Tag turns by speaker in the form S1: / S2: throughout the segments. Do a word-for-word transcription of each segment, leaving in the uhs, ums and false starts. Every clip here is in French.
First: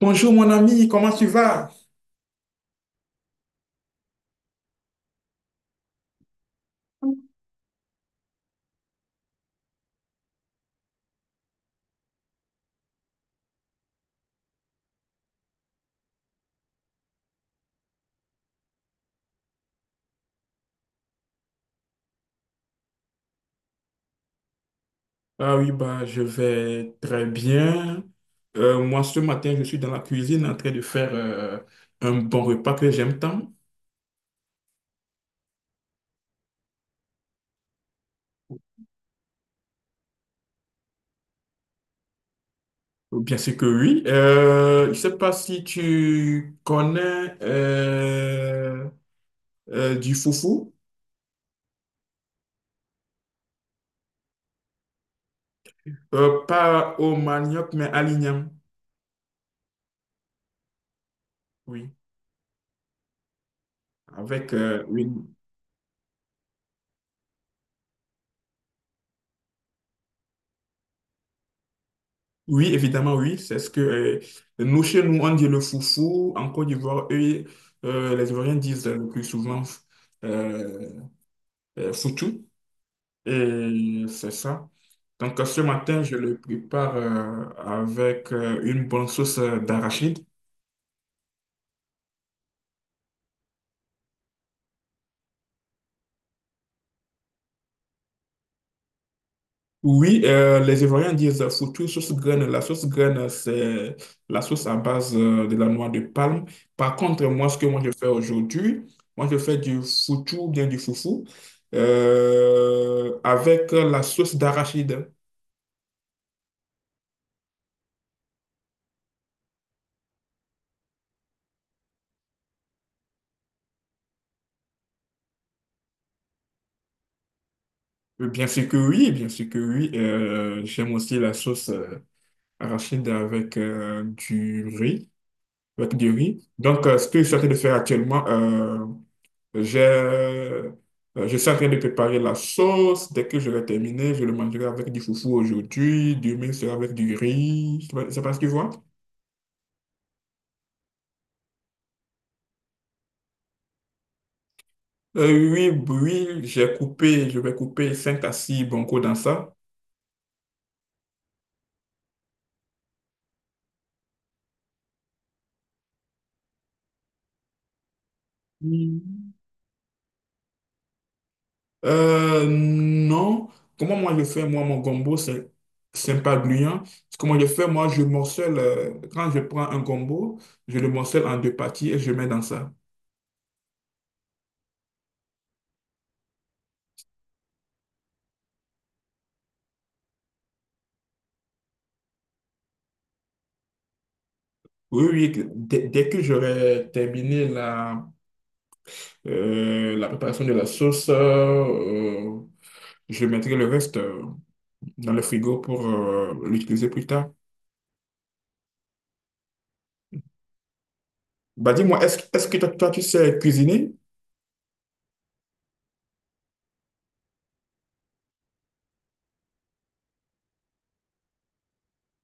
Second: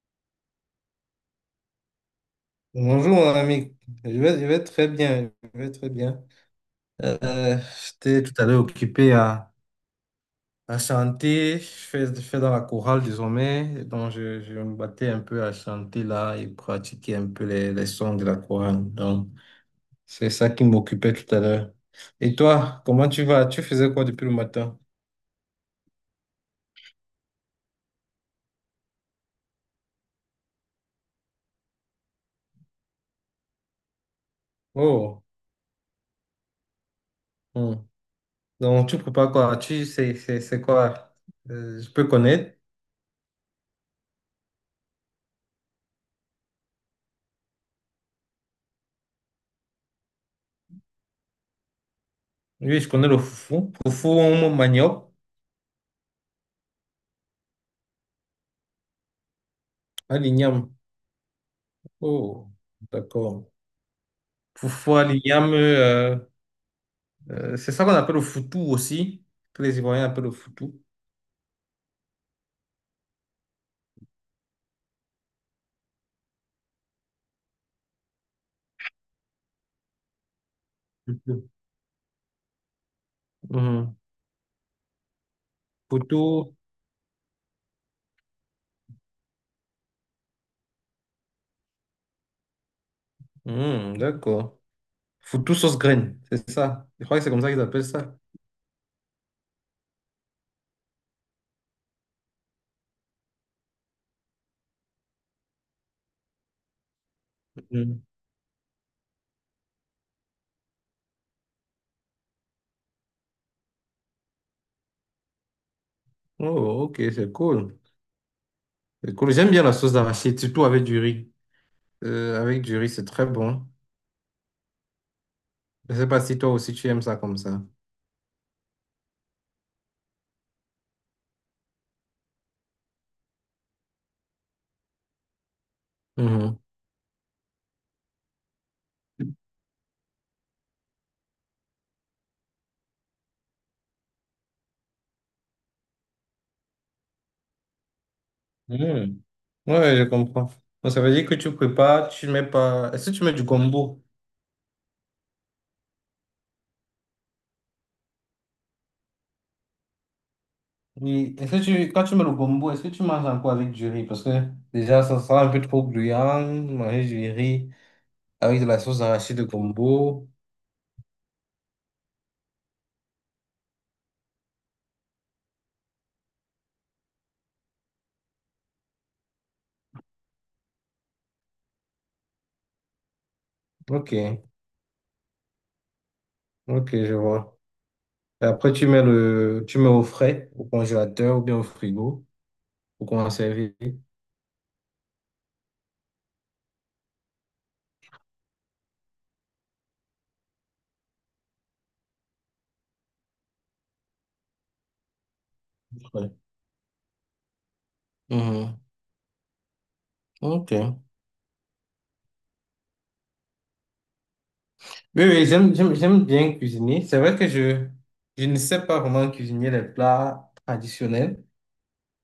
S1: Bonjour mon ami, comment tu vas?
S2: Bonjour mon ami, je vais, je vais très bien, je vais très bien. Euh, J'étais tout à l'heure occupé à, à chanter, je fais, je fais dans la chorale désormais, donc je, je me battais un peu à chanter là et pratiquer un peu les, les sons de la chorale. Donc c'est ça qui m'occupait tout à l'heure. Et toi, comment tu vas? Tu faisais quoi depuis le matin?
S1: Ah oui, bah, je vais très bien. Euh, moi, ce matin, je suis dans la cuisine en train de faire euh, un bon repas que j'aime tant.
S2: Oh, hmm. Donc tu prépares quoi? Tu c'est c'est- c'est quoi? Euh, je peux connaître?
S1: Bien sûr que oui. Euh, je ne sais pas si tu connais euh, euh, du foufou.
S2: Oui, je connais le foufou, foufou au manioc,
S1: Euh, pas au manioc, mais à l'igname.
S2: à l'igname.
S1: Oui,
S2: Oh, d'accord.
S1: avec, euh,
S2: Parfois,
S1: oui.
S2: il euh, euh, c'est ça qu'on appelle le foutou aussi. Que les Ivoiriens appellent le foutou.
S1: Oui, évidemment, oui. C'est ce que euh, nous, chez nous, on dit le foufou. En Côte d'Ivoire, eux, euh, les Ivoiriens disent euh, le plus souvent euh,
S2: Foutou.
S1: euh, foutu.
S2: Mhm.
S1: Et c'est ça. Donc, euh, ce matin, je
S2: Foutou.
S1: le prépare euh, avec euh, une bonne sauce euh, d'arachide.
S2: Mhm, d'accord. Foutou sauce graine, c'est ça. Je crois que c'est comme ça qu'ils appellent ça.
S1: Oui, euh, les Ivoiriens disent surtout sauce graine. La sauce graine, c'est la sauce à base euh, de la noix de palme. Par contre, moi, ce que moi je
S2: Mhm.
S1: fais aujourd'hui, moi je fais du foutou, bien du foufou, euh, avec la sauce d'arachide.
S2: Oh, ok, c'est cool. C'est cool. J'aime bien la sauce d'arachide, surtout avec du riz. Euh, avec du riz, c'est très bon. Je sais pas si toi aussi tu aimes ça comme ça.
S1: Euh, Bien sûr que oui, bien sûr que oui. Euh, j'aime aussi la sauce euh, arachide avec euh, du riz, avec du riz.
S2: Mhm.
S1: Donc, euh, ce que je suis en train de faire actuellement, euh, J'ai, euh, je suis en train de préparer la sauce. Dès que je l'ai terminée, je le mangerai avec du foufou aujourd'hui. Demain, c'est avec du riz. C'est pas c'est pas ce que tu vois?
S2: Mhm. Ouais, je comprends. Donc, ça veut dire que tu prépares, tu mets pas. Est-ce que tu mets du gombo?
S1: Euh, oui, oui, j'ai coupé, je vais couper cinq à six boncos dans ça.
S2: Oui, est-ce que tu, quand tu mets le gombo, est-ce que tu manges encore avec du riz? Parce que déjà, ça sera un peu trop gluant, manger du riz avec de la sauce
S1: Mm.
S2: d'arachide de gombo.
S1: Euh, non. Comment moi je fais, moi, mon gombo, c'est c'est pas gluant. Comment je fais, moi, je morcelle, euh, quand je prends un gombo, je le morcelle en deux parties et je mets dans ça.
S2: Ok, ok, je vois. Et après, tu mets le, tu mets au frais, au congélateur ou bien au frigo pour conserver.
S1: Oui, oui, dès, dès que j'aurai terminé la Euh, la préparation de la sauce, euh, je mettrai le reste euh, dans le frigo pour
S2: Ouais.
S1: euh, l'utiliser plus tard.
S2: Mhm. Ok.
S1: Bah dis-moi, est-ce, est-ce que toi, toi, tu sais cuisiner?
S2: Oui, oui, j'aime, j'aime, j'aime bien cuisiner. C'est vrai que je, je ne sais pas vraiment cuisiner les plats traditionnels.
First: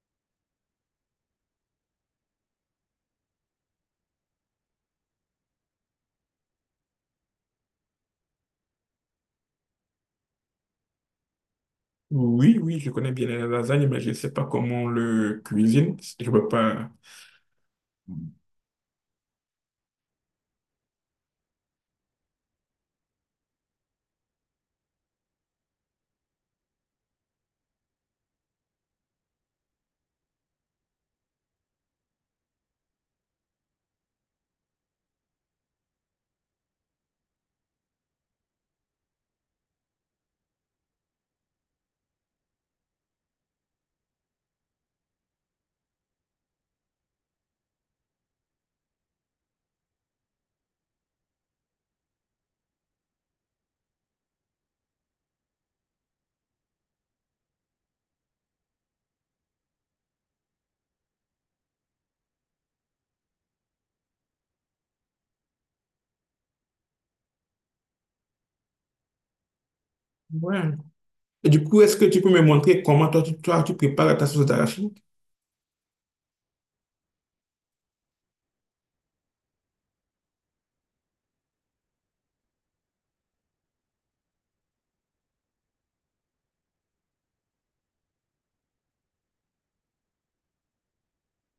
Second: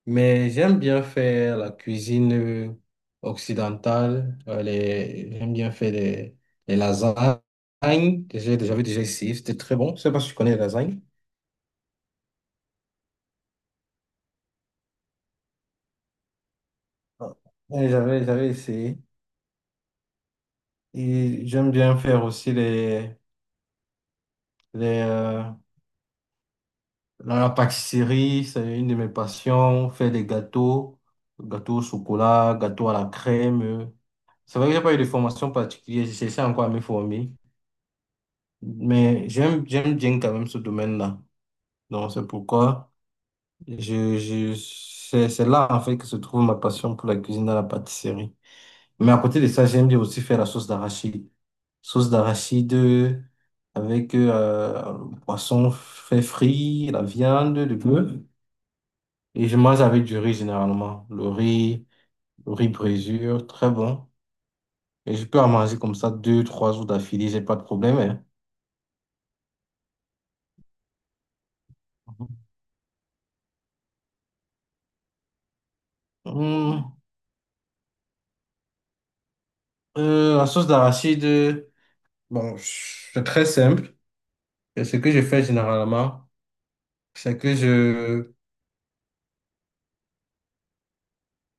S2: Mais j'aime bien faire la cuisine euh, occidentale. euh, les- J'aime bien faire des les lasagnes. que j'ai- J'avais déjà essayé, c'était très bon. Je sais pas si tu connais les lasagnes.
S1: Oui, oui, je connais bien les lasagnes, mais je ne sais pas comment on le cuisine. Je ne peux pas.
S2: Ah. Ouais, J'avais, j'avais essayé. Et j'aime bien faire aussi les, les, euh, la la pâtisserie, c'est une de mes passions. Faire des gâteaux, gâteaux au chocolat, gâteaux à la crème. euh. C'est vrai que j'ai pas eu de formation particulière, j'essaie encore à me former. Mais j'aime, j'aime bien quand même ce domaine-là. Donc, c'est pourquoi je, je, c'est c'est là, en fait, que se trouve ma passion pour la cuisine et la pâtisserie. Mais à côté de ça, j'aime bien aussi faire la sauce d'arachide. Sauce d'arachide euh, avec euh, le poisson fait frit, la viande, le bœuf. Et je mange avec du riz généralement. Le riz, le riz brisure, très bon. Et je peux en manger comme ça deux, trois jours d'affilée, j'ai pas de problème. Hein.
S1: Ouais. Et du coup, est-ce que tu peux me montrer comment toi, tu, toi, tu prépares ta sauce d'arachide?
S2: Hum, euh, la sauce d'arachide, euh, bon, c'est très simple. Et ce que je fais généralement, c'est que je,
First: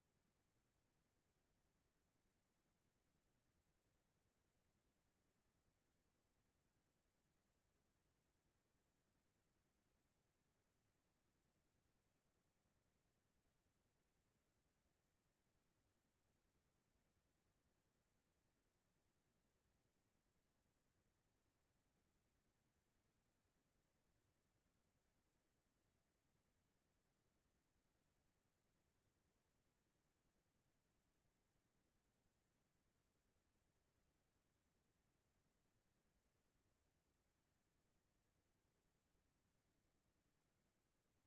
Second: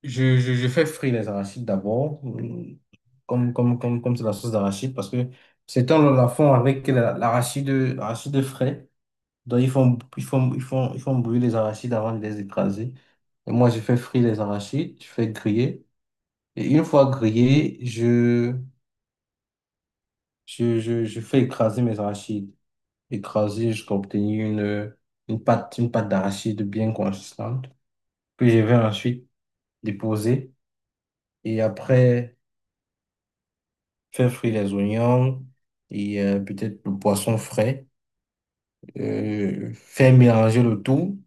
S2: je, je, je fais frire les arachides d'abord, euh, comme, comme, comme, comme c'est la sauce d'arachide, parce que c'est un la fond avec la- l'arachide, l'arachide frais. Donc, ils font, ils font, ils font, ils font brûler les arachides avant de les écraser. Et moi, je fais frire les arachides, je fais griller. Et une fois grillés, je, je, je, je fais écraser mes arachides. Écraser jusqu'à obtenir une, une pâte, une pâte d'arachide bien consistante, que je vais ensuite déposer et après faire frire les oignons et euh, peut-être le poisson frais, euh, faire mélanger le tout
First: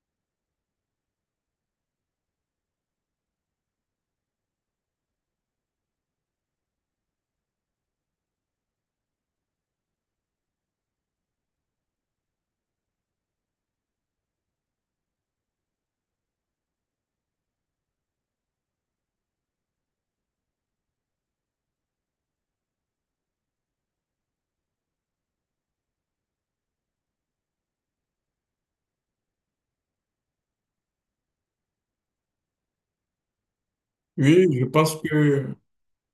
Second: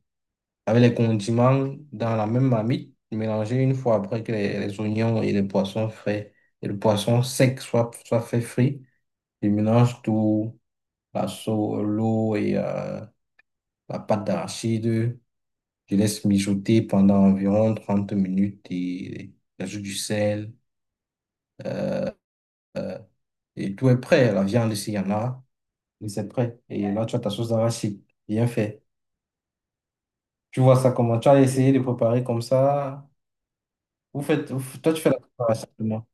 S2: avec les condiments dans la même marmite, mélanger une fois après que les, les oignons et les poissons frais et le poisson sec soient, soient fait frit. Je mélange tout, la sau- l'eau et euh, la pâte d'arachide. Je laisse mijoter pendant environ trente minutes et j'ajoute du sel. Et tout est prêt. La viande, s'il y en a. Et c'est prêt. Et là, tu as ta sauce d'arachide. Bien fait. Tu vois ça comment? Tu as essayé de préparer comme ça. Vous
S1: Oui,
S2: faites,
S1: je
S2: vous- toi,
S1: pense
S2: tu fais la
S1: que,
S2: préparation moi.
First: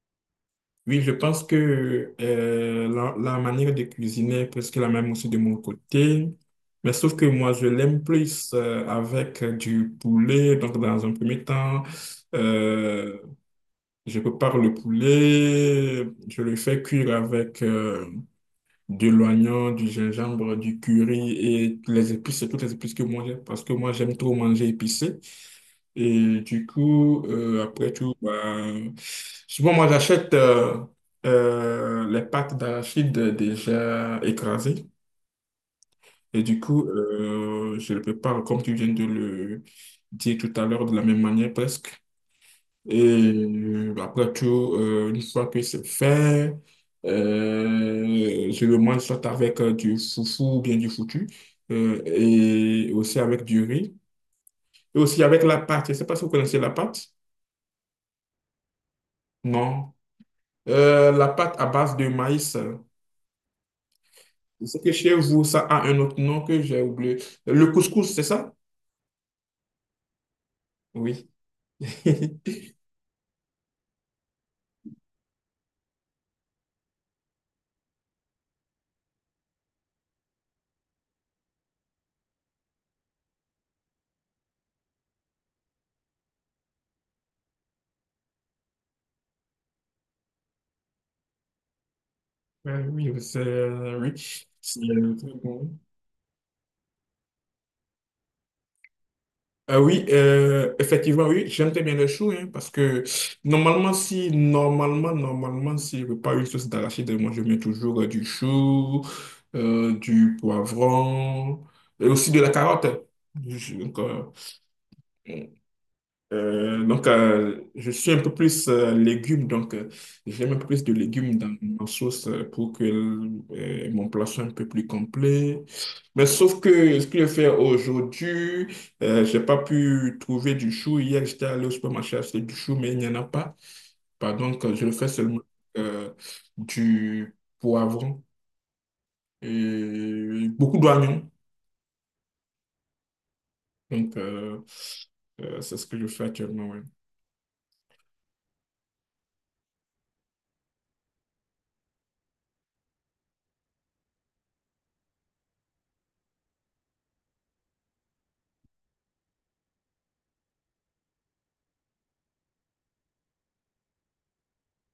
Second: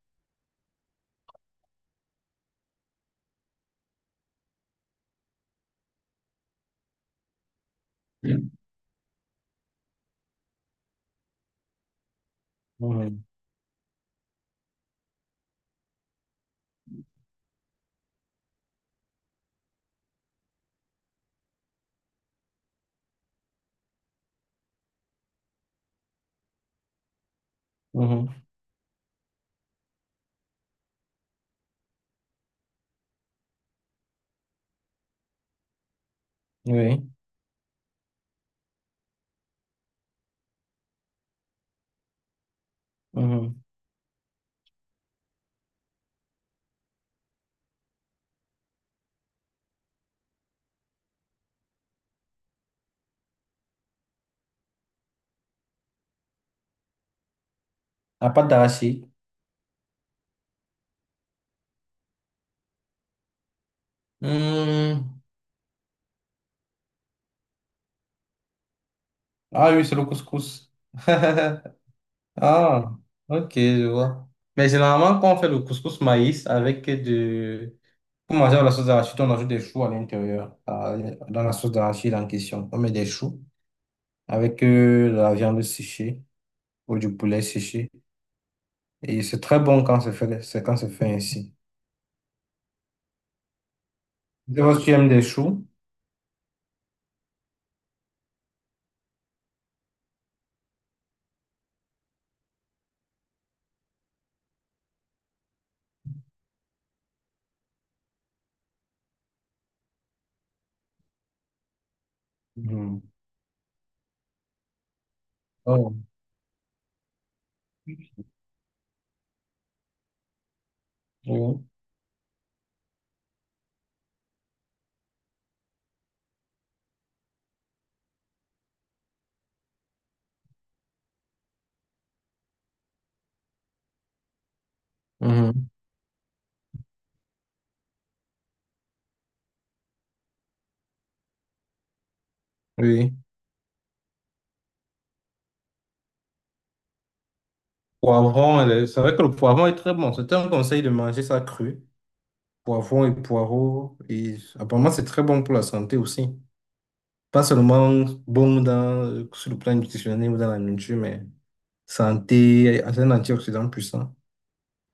S1: oui, je pense que euh, la, la manière de cuisiner est presque la même aussi de mon côté. Mais sauf que moi, je l'aime plus
S2: Mhm.
S1: euh, avec du poulet. Donc, dans un premier temps, euh,
S2: Mhm.
S1: je prépare le poulet. Je le fais cuire avec euh, de l'oignon, du gingembre, du curry et les épices, toutes les épices que moi j'aime. Parce que moi, j'aime trop manger épicé. Et du coup, euh, après tout, bah, souvent moi j'achète euh, euh, les pâtes d'arachide déjà écrasées. Et du coup,
S2: Oui.
S1: euh, je le prépare comme tu viens de le dire tout à l'heure, de la même manière presque. Et
S2: Mhm.
S1: euh, après tout, euh, une fois que c'est fait, euh, je le mange soit avec euh, du foufou ou bien du foutu, euh, et aussi avec du riz, et aussi avec la pâte. Je ne sais pas si vous connaissez la pâte.
S2: La pâte d'arachide.
S1: Non. Euh, la pâte à base de maïs. C'est que chez
S2: Hmm.
S1: vous, ça a un autre nom que j'ai oublié. Le couscous, c'est ça?
S2: Ah oui, c'est le couscous.
S1: Oui.
S2: Ah, ok, je vois. Mais généralement, quand on fait le couscous maïs avec de... Pour manger la sauce d'arachide, on ajoute des choux à l'intérieur, à- dans la sauce d'arachide en question. On met des choux avec euh, de la viande séchée ou du poulet séché. Et c'est très bon quand c'est fait, c'est quand c'est fait ainsi.
S1: Euh, Oui, c'est euh, oui.
S2: Je sais pas
S1: C'est
S2: si tu aimes
S1: euh,
S2: des
S1: très
S2: choux.
S1: bon. Euh, oui, euh, effectivement, oui, j'aime très bien le chou, hein, parce que normalement, si, normalement, normalement, si je veux pas une sauce d'arachide, moi, je mets toujours euh, du chou, euh, du poivron, et aussi de la
S2: Mhm.
S1: carotte. Je- donc, euh,
S2: Oh,
S1: Euh, donc, euh, je suis un peu plus euh, légumes, donc euh, j'aime un peu plus de légumes dans
S2: oui.
S1: ma sauce euh, pour que euh, mon plat soit un peu plus complet. Mais sauf que ce que je fais aujourd'hui, euh, j'ai pas pu trouver du chou. Hier, j'étais allé au supermarché acheter du chou, mais il n'y en a pas. Bah, donc, euh, je le fais seulement
S2: Mhm.
S1: euh, du poivron et beaucoup d'oignons.
S2: Oui.
S1: Donc, euh, euh, c'est ce que je fais actuellement, ouais.
S2: Poivron, elle est- c'est vrai que le poivron est très bon. C'était un conseil de manger ça cru. Poivron et poireaux. Et apparemment, c'est très bon pour la santé aussi. Pas seulement bon dans, sur le plan nutritionnel ou dans la nourriture, mais santé, c'est un antioxydant puissant.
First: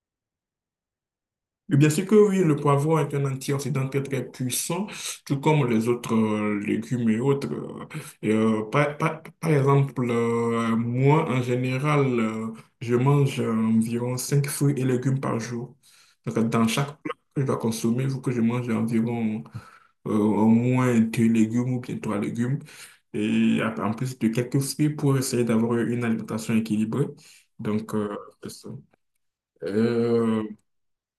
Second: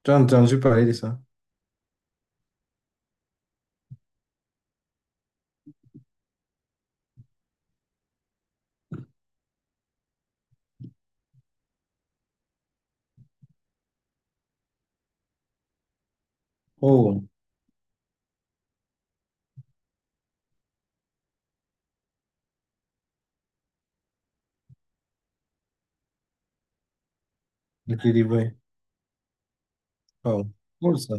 S2: Tu as entendu parler de ça?
S1: Oui, bien sûr que oui, le poivron est un antioxydant très très puissant, tout comme les autres euh, légumes et autres. euh. Et, euh, par, par- par exemple, euh, moi, en général, euh, je mange euh, environ cinq fruits et légumes par jour. Donc, euh, dans chaque plat
S2: Oh,
S1: que je dois consommer, il faut que je mange environ euh, au moins deux légumes ou bien trois légumes. Et ap- en plus de quelques fruits pour essayer d'avoir une alimentation équilibrée. Donc,
S2: le
S1: euh, c'est
S2: délivré.
S1: ça. Euh,
S2: Oh, cool ça.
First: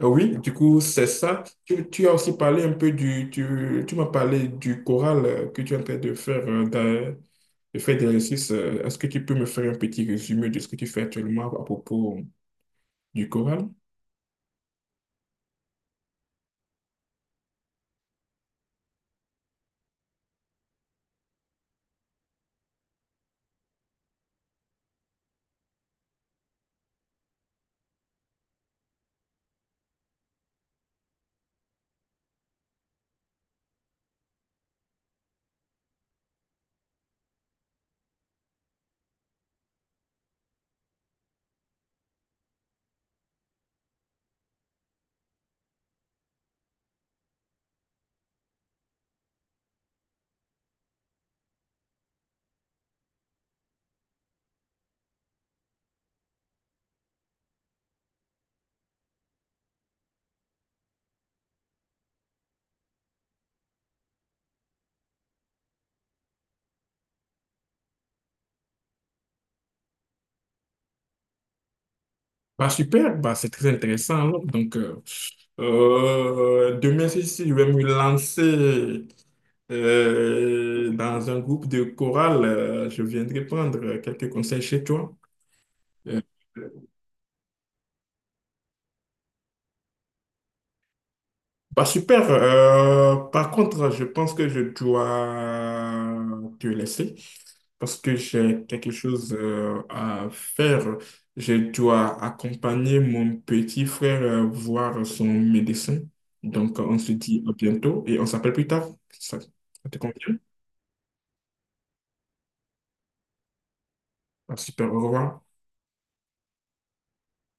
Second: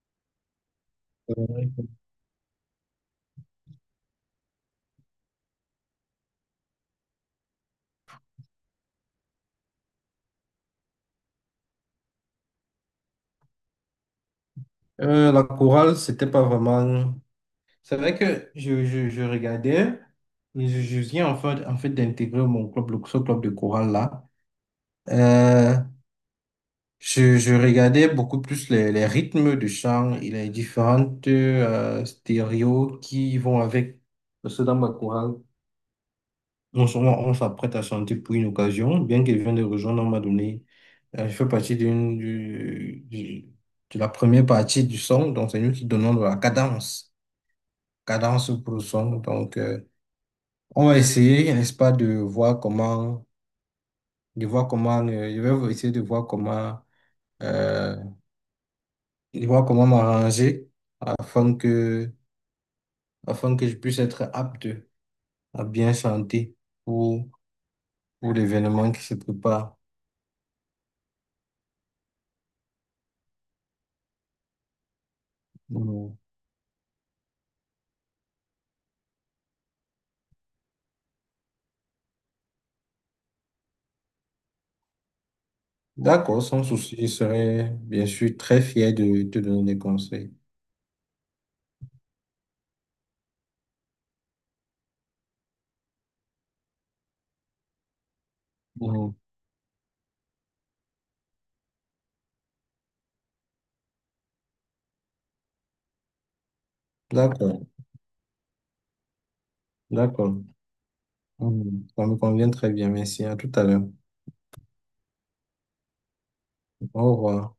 S1: Ah oui, du coup, c'est ça. Tu, tu as aussi parlé un peu du, tu, tu m'as parlé du choral euh, que tu es en train de faire, euh, dans- de faire des exercices. euh, Est-ce que tu peux me faire un petit résumé de ce que tu fais actuellement à propos du choral?
S2: Euh, la chorale, c'était pas vraiment. C'est vrai que je, je, je regardais, je, je viens en fait, en fait d'intégrer mon club, le- ce club de chorale là. Euh, je, je regardais beaucoup plus les, les rythmes de chant et les différentes euh, stéréos qui vont avec. Parce que dans ma chorale, on, s- on, on s'apprête à chanter pour une occasion, bien qu'elle vienne de rejoindre, on m'a donné. Euh, je fais partie d'une, du, du- de la première partie du son, donc c'est nous qui donnons de la cadence, cadence pour le son. Donc, euh, on va essayer, n'est-ce pas, de voir comment, de voir comment, euh, je vais essayer de voir comment, euh, de voir comment m'arranger afin que, afin que je puisse être apte à bien chanter pour, pour l'événement qui se prépare.
S1: Bah, super, bah, c'est très intéressant, alors. Donc, euh,
S2: Mm.
S1: euh, demain, si, si, je vais me lancer euh, dans un groupe de chorale, euh, je viendrai prendre euh, quelques conseils chez toi. Euh,
S2: D'accord, sans souci, je serai bien sûr très fier de te donner des conseils.
S1: Bah super. Euh, par contre, je pense que je dois te laisser parce que j'ai quelque
S2: Mm.
S1: chose euh, à faire. Je dois accompagner mon petit frère euh, voir son médecin. Donc, on se dit à
S2: D'accord,
S1: bientôt et on s'appelle plus tard. Ça, ça te
S2: d'accord.
S1: convient?
S2: Mm. Ça me convient très bien, merci. À tout à l'heure.
S1: Ah, super, au revoir.
S2: Au revoir.